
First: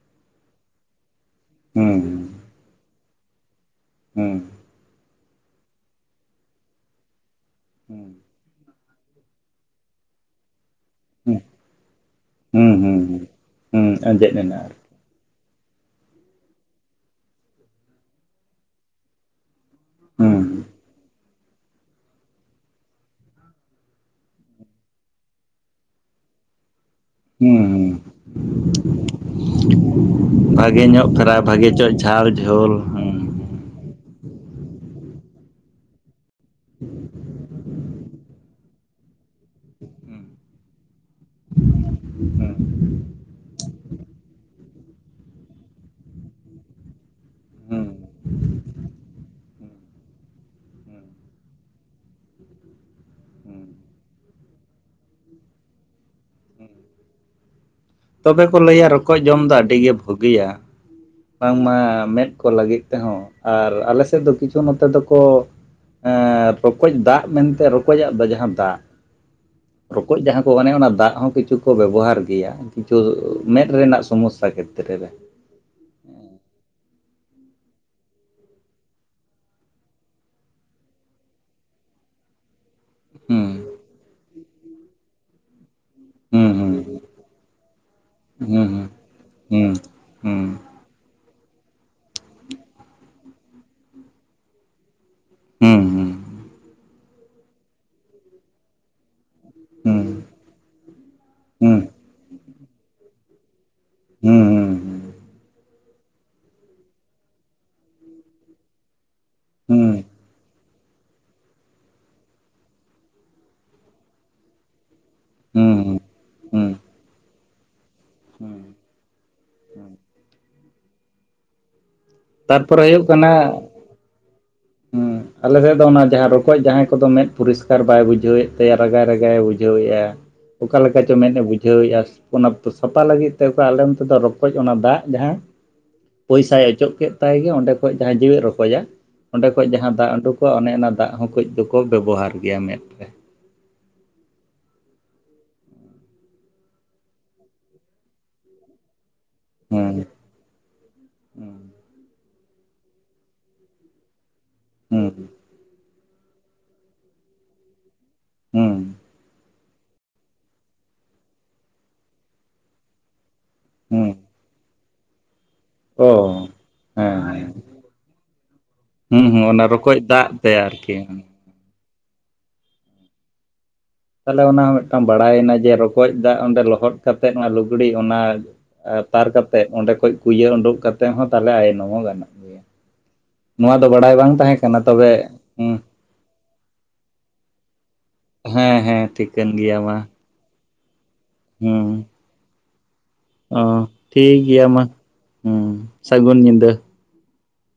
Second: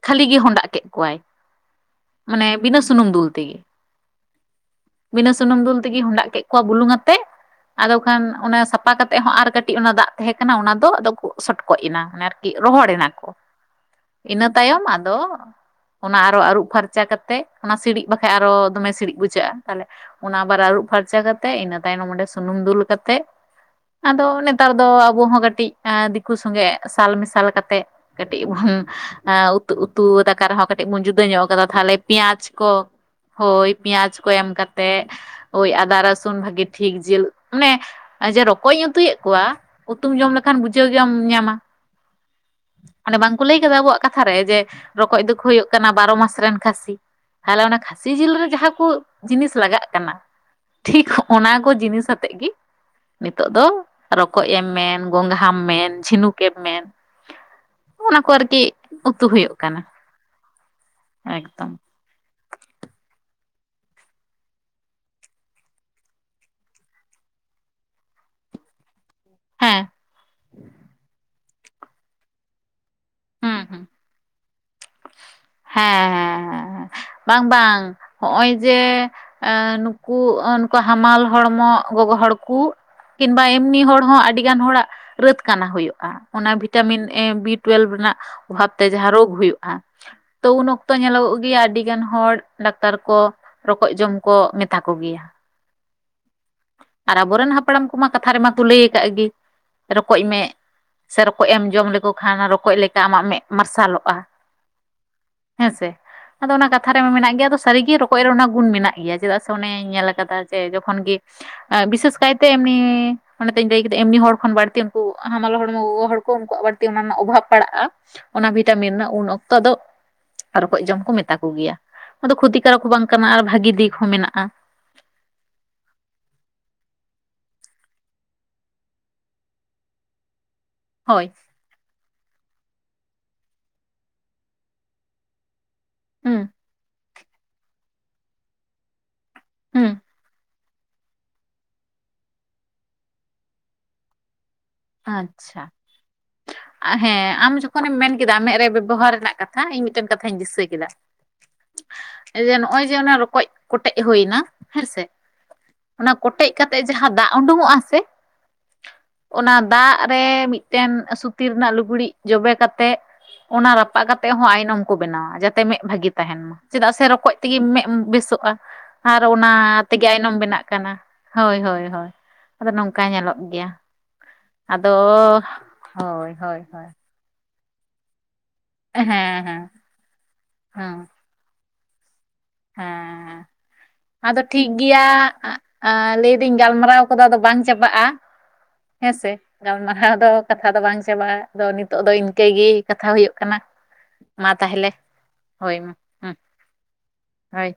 ᱠᱷᱟᱹᱞᱤ ᱜᱮ ᱦᱰᱟᱜ ᱠᱮᱫ ᱠᱚᱣᱟᱭ, ᱢᱟᱱᱮ ᱵᱤᱱᱟᱹ ᱥᱩᱱᱩᱢ ᱫᱩᱞ ᱛᱮᱜᱮ᱾ ᱵᱤᱱᱟᱹ ᱥᱩᱱᱩᱢ ᱫᱩᱞ ᱛᱮᱜᱮ ᱦᱸᱰᱟᱜ ᱠᱮᱫ ᱠᱚᱣᱟ ᱵᱩᱞᱩᱝ ᱟᱛᱮᱜ᱾ ᱟᱫᱚ ᱠᱷᱟᱱ ᱚᱱᱟ ᱥᱟᱯᱟ ᱠᱟᱛᱮᱜ ᱦᱚᱸ ᱟᱨ ᱠᱟᱹᱴᱤᱡ ᱚᱱᱟ ᱫᱟᱜ ᱛᱟᱦᱮᱸ ᱠᱟᱱᱟ ᱚᱱᱟ ᱫᱚ ᱟᱫᱚ ᱠᱚ ᱥᱚᱴᱠᱚᱡ ᱮᱱᱟ᱾ ᱨᱚᱦᱚᱲ ᱮᱱᱟᱠᱚ, ᱟᱸᱡᱮᱫ ᱤᱱᱟᱹ ᱮᱱᱟ ᱟᱨ ᱛᱟᱭᱚᱢ ᱟᱫᱚ ᱚᱱᱟ ᱟᱨᱚ ᱟᱹᱨᱩᱵ ᱯᱷᱟᱨᱪᱟ ᱠᱟᱛᱮᱜ ᱚᱱᱟ ᱥᱤᱲᱤᱡ ᱵᱟᱠᱷᱟᱡ ᱟᱨᱚ ᱫᱚᱢᱮ ᱥᱤᱲᱤᱡ ᱵᱩᱡᱷᱟᱹᱜᱼᱟ ᱛᱟᱦᱚᱞᱮ᱾ ᱚᱱᱟ ᱦᱩᱸ ᱟᱵᱟᱨ ᱟᱹᱨᱩᱵ ᱯᱷᱟᱨᱪᱟ ᱠᱟᱛᱮᱜ ᱤᱱᱟᱹ ᱛᱟᱭᱱᱚᱢ ᱚᱸᱰᱮ ᱥᱩᱱᱩᱢ ᱫᱩᱞ ᱠᱟᱛᱮᱜ ᱟᱫᱚ ᱱᱮᱛᱟᱨ ᱫᱚ ᱟᱵᱚ ᱦᱚᱸ ᱠᱟᱹᱴᱤᱡ ᱮ ᱫᱤᱠᱩ ᱥᱚᱸᱜᱮ ᱥᱟᱞ ᱢᱮᱥᱟᱞ ᱦᱩᱸ ᱠᱟᱛᱮᱜ ᱦᱩᱸ ᱠᱟᱹᱴᱤᱡ ᱵᱚᱱ ᱩᱛᱩ ᱩᱛ ᱛᱩ ᱫᱟᱠᱟ ᱨᱮᱦᱚᱸ ᱵᱷᱟᱜᱮ ᱠᱟᱹᱴᱤᱡ ᱵᱚᱱ ᱡᱩᱫᱟᱹ ᱯᱷᱨᱟᱭ ᱧᱚᱜ ᱟᱠᱟᱫᱟ ᱵᱷᱟᱜᱮ ᱪᱚ ᱛᱷᱟᱞᱮ ᱡᱷᱟᱞ ᱯᱮᱸᱭᱟᱡᱽ ᱠᱚ ᱡᱷᱳᱞ ᱦᱩᱸ ᱦᱳᱭ ᱯᱮᱸᱭᱟᱡᱽ ᱠᱚ ᱮᱢ ᱠᱟᱛᱮᱜ ᱳᱭ ᱟᱫᱟ ᱨᱟᱥᱩᱱ ᱵᱷᱟᱹᱜᱮᱹ ᱴᱷᱤᱠ ᱡᱮᱹᱞ ᱢᱟᱱᱮ ᱟᱪᱷᱟ ᱨᱚᱠᱚᱡ ᱤᱧ ᱩᱛᱩᱭᱮᱫ ᱠᱚᱣᱟ ᱩᱛᱩᱢ ᱡᱚᱢ ᱞᱮᱠᱷᱟᱱ ᱵᱩᱡᱷᱟᱹᱣ ᱜᱮᱢ ᱧᱟᱢᱟ ᱾ ᱢᱟᱱᱮ ᱵᱟᱝᱠᱚ ᱞᱟᱹᱭ ᱠᱟᱫᱟ ᱟᱵᱚᱣᱟᱜ ᱠᱟᱛᱷᱟᱨᱮ ᱡᱮ ᱨᱚᱠᱚᱡ ᱫᱚᱠᱚ ᱦᱳᱭᱳᱜ ᱠᱟᱱᱟ ᱵᱟᱨᱚ ᱢᱟᱥ ᱨᱮᱱ ᱠᱷᱟᱥᱤ ᱾ ᱛᱟᱦᱞᱮ ᱚᱱᱟ ᱠᱷᱟᱥᱤ ᱡᱮᱹᱞ ᱨᱮ ᱡᱟᱦᱟᱸ ᱠᱚ ᱡᱤᱱᱤᱥ ᱞᱟᱜᱟᱜ ᱠᱟᱱᱟ ᱴᱷᱤᱠ ᱚᱱᱟᱠᱚ ᱡᱤᱱᱤᱥ ᱟᱛᱮᱜ ᱜᱮ ᱱᱤᱛᱳᱜ ᱫᱚ ᱨᱚᱠᱚᱡ ᱮᱢ ᱢᱮᱱ ᱜᱚᱝᱜᱷᱟᱢ ᱢᱮᱱ ᱡᱷᱤᱱᱩᱠ ᱠᱮᱢ ᱢᱮᱱ ᱚᱱᱟ ᱛᱚᱵᱮ ᱠᱚ ᱟᱨᱠᱤ ᱞᱟᱹᱭᱟ ᱨᱚᱠᱚᱡ ᱩᱛᱩ ᱡᱚᱢ ᱦᱩᱭᱩᱜ ᱫᱚ ᱠᱟᱱᱟ ᱟᱹᱰᱤᱜᱮ ᱵᱩᱹᱜᱤᱭᱟ ᱮᱠᱫᱚᱢ ᱵᱟᱝᱢᱟ ᱢᱮᱫ ᱠᱚ ᱞᱟᱹᱜᱤᱫ ᱛᱮᱦᱚᱸ ᱟᱨ ᱟᱞᱮ ᱥᱮᱫ ᱫᱚ ᱠᱤᱪᱷᱩ ᱱᱚᱛᱮ ᱫᱚᱠᱚ ᱨᱚᱠᱚᱡ ᱫᱟᱜ ᱢᱮᱱᱛᱮ ᱨᱚᱠᱚᱡᱟᱜ ᱫᱚ ᱡᱟᱦᱟᱸ ᱫᱟᱜ, ᱦᱮᱸ ᱨᱚᱠᱚᱡ ᱡᱟᱦᱟᱸ ᱠᱚ ᱢᱟᱱᱮ ᱚᱱᱟ ᱫᱟᱜ ᱦᱚᱸ ᱠᱤᱪᱷᱩ ᱠᱚ ᱵᱮᱵᱚᱦᱟᱨ ᱜᱮᱭᱟ ᱾ ᱦᱩᱸ ᱢᱮᱫ ᱦᱩᱸ ᱨᱮᱱᱟᱜ ᱥᱚᱢᱚᱥᱥᱟ ᱠᱷᱮᱛᱨᱮ ᱨᱮ ᱾ ᱦᱮᱸ- ᱦᱮᱸ -ᱦᱮᱸ- ᱦᱮᱸ, ᱵᱟᱝ -ᱵᱟᱝ ᱾ ᱦᱚᱜᱼᱚᱭ ᱡᱮ ᱱᱩᱠᱩ, ᱱᱩᱠᱩ ᱦᱟᱢᱟᱞ ᱦᱚᱲᱢᱚ ᱜᱚᱜᱚ ᱦᱚᱲ ᱠᱩ, ᱠᱤᱱᱵᱟ ᱦᱩᱸ ᱮᱢᱱᱤ ᱦᱚᱲ ᱦᱚᱸ ᱟᱹᱰᱤ ᱜᱟᱱ ᱦᱚᱲᱟᱜ ᱨᱟᱹᱛ ᱠᱟᱱᱟ ᱦᱳᱭᱳᱜᱼ ᱚᱱᱟ ᱦᱩᱸ ᱦᱩᱸ ᱵᱷᱤᱴᱟᱢᱤᱱ ᱮ ᱵᱤ ᱴᱩᱭᱮᱞᱵᱷ ᱨᱮᱱᱟᱜ ᱚᱵᱷᱟᱵᱽ ᱛᱮ ᱡᱟᱦᱟᱸ ᱨᱳᱜᱽ ᱦᱳᱭᱳᱜᱼᱟ ᱦᱩᱸ ᱾ ᱦᱩᱸ ᱛᱚ ᱩᱱ ᱚᱠᱛᱚ ᱧᱮᱞᱚᱜᱚᱜ ᱜᱮᱭᱟ ᱟᱹᱰᱤ ᱜᱟᱱ ᱦᱚᱲ ᱰᱟᱠᱛᱟᱨ ᱠᱚ -ᱼ ᱨᱚᱠᱚᱡ ᱡᱚᱢ ᱠᱚ ᱢᱮᱛᱟ ᱠᱚᱜᱮᱭᱟ ᱾ ᱦᱩᱸ ᱦᱩᱸ ᱾ ᱟᱨ ᱟᱵᱚᱨᱮᱱ ᱦᱟᱯᱲᱟᱢ ᱠᱚᱢᱟ ᱠᱟᱛᱷᱟ ᱨᱮᱢᱟ ᱠᱚ ᱞᱟᱹᱭ ᱟᱠᱟᱜ ᱜᱮ ᱦᱩᱸ ᱨᱚᱠᱚᱡ ᱢᱮᱜ ᱾ ᱥᱮ ᱨᱚᱠᱚᱡ ᱮᱢ ᱦᱩᱸ ᱦᱩᱸ ᱡᱚᱢ ᱞᱮᱠᱚ ᱠᱷᱟᱱ ᱨᱚᱠᱚᱡ ᱞᱮᱠᱟ ᱟᱢᱟᱜ ᱢᱮᱫ ᱢᱟᱨᱥᱟᱞᱚᱜᱼᱟ ᱦᱩᱸ ᱦᱩᱸ ᱦᱩᱸ ᱾ ᱦᱮᱸ ᱥᱮ? ᱟᱫᱚ ᱚᱱᱟ ᱠᱟᱛᱷᱟ ᱨᱮᱢᱟ ᱢᱮᱱᱟᱜ ᱜᱮᱭᱟ ᱟᱫᱚ ᱥᱟᱹᱨᱤᱜᱮ ᱨᱚᱠᱚᱡ ᱨᱮ ᱚᱱᱟ ᱜᱩᱱ ᱢᱮᱱᱟᱜ ᱜᱮᱭᱟ ᱪᱮᱫᱟᱜ ᱥᱮ ᱚᱱᱮᱧ ᱧᱮᱞ ᱟᱠᱟᱫᱟ ᱡᱮ ᱡᱚᱠᱷᱚᱱ ᱜᱮ ᱵᱤᱥᱮᱹᱥ ᱠᱟᱭᱛᱮ ᱮᱢᱱᱤ ᱚᱱᱟᱛᱮᱧ ᱞᱟᱹᱭ ᱠᱮᱫᱟ ᱮᱢᱱᱤ ᱦᱚᱲ ᱠᱷᱚᱱ ᱵᱟᱹᱲᱛᱤ ᱩᱱᱠᱩ ᱦᱟᱢᱟᱞ ᱦᱩᱸ ᱦᱚᱲᱢᱚ ᱦᱩᱸ ᱜᱚᱜᱚ ᱦᱚᱲ ᱩᱱᱠᱩᱣᱟᱜ ᱦᱩᱸ ᱵᱟᱹᱲᱛᱤ ᱚᱱᱟ ᱨᱮᱱᱟᱜ ᱚᱵᱷᱟᱵᱽ ᱯᱟᱲᱟᱜᱼᱟ ᱚᱱᱟ ᱦᱩᱸ ᱵᱷᱤᱴᱟᱢᱤᱱ ᱨᱮᱱᱟᱜ ᱩᱱ ᱚᱠᱛᱚ ᱟᱫᱚ ᱨᱚᱠᱚᱡ ᱡᱚᱢ ᱠᱚ ᱢᱮᱛᱟ ᱠᱚᱜᱮᱭᱟ ᱟᱫᱚ ᱠᱷᱚᱛᱤᱠᱟᱨᱚᱠ ᱛᱟᱨᱯᱚᱨᱮ ᱠᱚ ᱦᱩᱭᱩᱜ ᱵᱟᱝ ᱠᱟᱱᱟ ᱟᱨ ᱵᱷᱟᱹᱜᱤ ᱫᱤᱠ ᱦᱚᱸ ᱢᱮᱱᱟᱜᱼᱟ ᱾ ᱟᱞᱮ ᱥᱮᱫ ᱫᱚ ᱚᱱᱟ ᱡᱟᱦᱟᱸ ᱨᱚᱠᱚᱡ ᱡᱟᱦᱟᱸᱭ ᱠᱚᱫᱚ ᱢᱮᱫ ᱯᱚᱨᱤᱥᱠᱟᱨ ᱵᱟᱭ ᱵᱩᱡᱷᱟᱹᱣᱮᱫ ᱛᱟᱭᱟ ᱨᱟᱜᱟᱭ ᱨᱟᱜᱟᱭᱮ ᱵᱩᱡᱷᱟᱹᱣᱮ ᱟ ᱚᱠᱟ ᱞᱮᱠᱟ ᱪᱚ ᱦᱳᱭ ᱢᱮᱫ ᱮ ᱵᱩᱡᱷ ᱾ ᱵᱩᱡᱷᱟᱹᱣᱮᱫᱼᱟ ᱚᱱᱟ ᱥᱟᱯᱷᱟ ᱞᱟᱹᱜᱤᱫ ᱛᱮ ᱟᱞᱮ ᱱᱚᱛᱮ ᱫᱚ ᱨᱚᱠᱚᱡ ᱚᱱᱟ ᱫᱟᱜ ᱡᱟᱦᱟᱸ ᱦᱩᱸ ᱯᱚᱭᱥᱟᱭ ᱚᱪᱚᱜ ᱠᱮᱫ ᱛᱟᱭ ᱜᱮ ᱚᱸᱰᱮ ᱠᱷᱚᱡ ᱡᱟᱦᱟᱸᱭ ᱡᱮᱣᱮᱫ ᱨᱚᱠᱚᱡ-ᱟ ᱚᱸᱰᱮ ᱠᱷᱚᱡ ᱦᱩᱸ ᱡᱟᱦᱟᱸ ᱫᱟᱜ ᱩᱰᱩᱠᱚᱜᱼᱟ ᱚᱱᱮ ᱚᱱᱟ ᱫᱟᱜ ᱦᱚᱸ ᱠᱟᱹᱡ ᱫᱚᱠᱚ ᱵᱮᱵᱚᱦᱟᱨ ᱜᱮᱭᱟ ᱢᱮᱫ ᱨᱮ ᱾ ᱟᱪ-ᱪᱷᱟ ᱦᱮᱸ, ᱟᱢ ᱡᱚᱠᱷᱚᱱᱮᱢ ᱢᱮᱱᱠᱮᱫᱟ ᱢᱮᱫ ᱨᱮ ᱵᱮᱵᱚᱦᱟᱨ ᱨᱮᱱᱟᱜ ᱠᱟᱛ ᱦᱮᱸ ᱤᱧ ᱢᱤᱫᱴᱮᱱ ᱠᱟᱛᱷ ᱟᱧ ᱫᱤᱥᱟᱹ ᱠᱮᱫᱟ ᱱᱚᱜᱼᱚᱭ ᱡᱮ ᱚᱱᱟ ᱨᱚᱠᱚᱡ ᱠᱚᱴᱮᱡ ᱦᱳᱭᱱᱟ ᱦᱮᱸᱥᱮ, ᱦᱩᱸ ᱚᱱᱟ ᱠᱚᱴᱮᱡ ᱠᱟᱛᱮᱜ ᱡᱟᱦᱟᱸ ᱫᱟᱜ ᱳᱸᱰᱳᱸᱝᱜᱼᱟ ᱥᱮ ᱦᱩᱸ ᱾ ᱚᱱᱟ ᱫᱟᱜ ᱨᱮ ᱢᱤᱫᱴᱮᱱ ᱥᱩᱛᱤ ᱨᱮᱱᱟᱜ ᱞᱩᱜᱽᱲᱤᱡ ᱡᱚᱵᱮ ᱠᱟᱛᱮᱜ ᱚᱱᱟ ᱨᱟᱯᱟᱜ ᱦᱩᱸ ᱠᱟᱛᱮᱜ ᱦᱚᱸ ᱟᱭᱱᱚᱢ ᱠᱚ ᱵᱮᱱᱟᱣᱟ ᱡᱟᱛ ᱛᱮ ᱢᱮᱸᱫ ᱵᱷᱟᱹᱜᱤ ᱚ ᱛᱟᱦᱮᱱ ᱢᱟ ᱪᱮᱫᱟᱜ ᱥᱮ ᱨᱚᱠᱚᱡ ᱦᱮᱸ ᱛᱮᱜᱮ ᱢᱮᱫ ᱵᱮᱹᱥᱚᱜᱼᱟ ᱾ ᱟᱨ ᱦᱩᱸ ᱦᱩᱸ ᱚᱱᱟ ᱨᱚᱠᱚᱡ ᱛᱮᱜᱮ ᱫᱟᱜ ᱟᱭᱱᱚᱢ ᱛᱮ ᱵᱮᱱᱟᱜ ᱠᱟᱱᱟ ᱟᱨᱠᱤ ᱾ ᱦᱳᱭ -ᱦᱳᱭ- ᱦᱳᱭ, ᱟᱫᱚ ᱱᱚᱝᱠᱟ ᱧᱮᱞᱚᱜ ᱜᱮᱭᱟ ᱾ ᱛᱟᱞᱦᱮ ᱚᱱᱟ ᱦᱚᱸ ᱢᱤᱫᱴᱟᱝ ᱵᱟᱲᱟᱭᱮᱱᱟ ᱡᱮ ᱨᱚᱠᱚᱡ ᱦᱳᱭ ᱫᱟᱜ ᱦᱳᱭ ᱚᱸᱰᱮ ᱦᱳᱭ ᱞᱚᱦᱚᱫ ᱠᱟᱛᱮ ᱚᱱᱟ ᱞᱩᱜᱽᱲᱤ ᱚᱱᱟ ᱦᱮᱸ ᱛᱟᱨ ᱦᱮᱸ ᱠᱟᱛᱮᱫ ᱚᱸᱰᱮ ᱠᱷᱚᱡ ᱠᱩ ᱤᱭᱟᱹ ᱩᱰᱩᱠ ᱦᱮᱸ ᱠᱟᱛᱮ ᱦᱚᱸᱼᱼ ᱛᱟᱦᱚᱞᱮ ᱟᱭᱱᱚᱢ ᱦᱚᱸ ᱜᱟᱱᱚᱜ ᱜᱮᱭᱟ ᱾ ᱦᱮᱸ ᱟᱫᱚ ᱴᱷᱤᱠ ᱠᱟᱱᱟ ᱜᱮᱭᱟ ᱛᱚᱵᱮ ᱦᱮᱸ ᱟᱻ ᱱᱤᱛᱼᱼ ᱞᱟᱹᱭ ᱤᱧ ᱜᱟᱞᱢᱟᱨᱟᱣ ᱠᱚᱫᱚ ᱟᱫᱚ ᱵᱟᱝ ᱪᱟᱵᱟᱜᱼᱟ, ᱦᱮᱸ ᱥᱮ ᱴᱷᱤᱠᱟᱹᱱ ᱜᱮᱭᱟ ᱢᱟ ᱜᱟᱞᱢᱟᱨᱟᱣ ᱫᱚᱼᱼ ᱠᱟᱛᱷᱟ ᱫᱚ ᱵᱟᱝ ᱪᱟᱵᱟᱜᱼᱟ ᱟᱫᱚ ᱱᱤᱛᱚᱜ ᱫᱚ ᱤᱱᱠᱟᱹᱜ ᱜᱮ ᱠᱟᱛᱷᱟ ᱦᱩᱭᱩᱜ ᱾ ᱚᱻ ᱴᱷᱤᱠ ᱜᱮᱭᱟ ᱢᱟ ᱦᱩᱸ ᱥᱟᱹᱜᱩᱱ ᱧᱤᱫᱟᱹ ᱾ ᱦᱚᱭ ᱾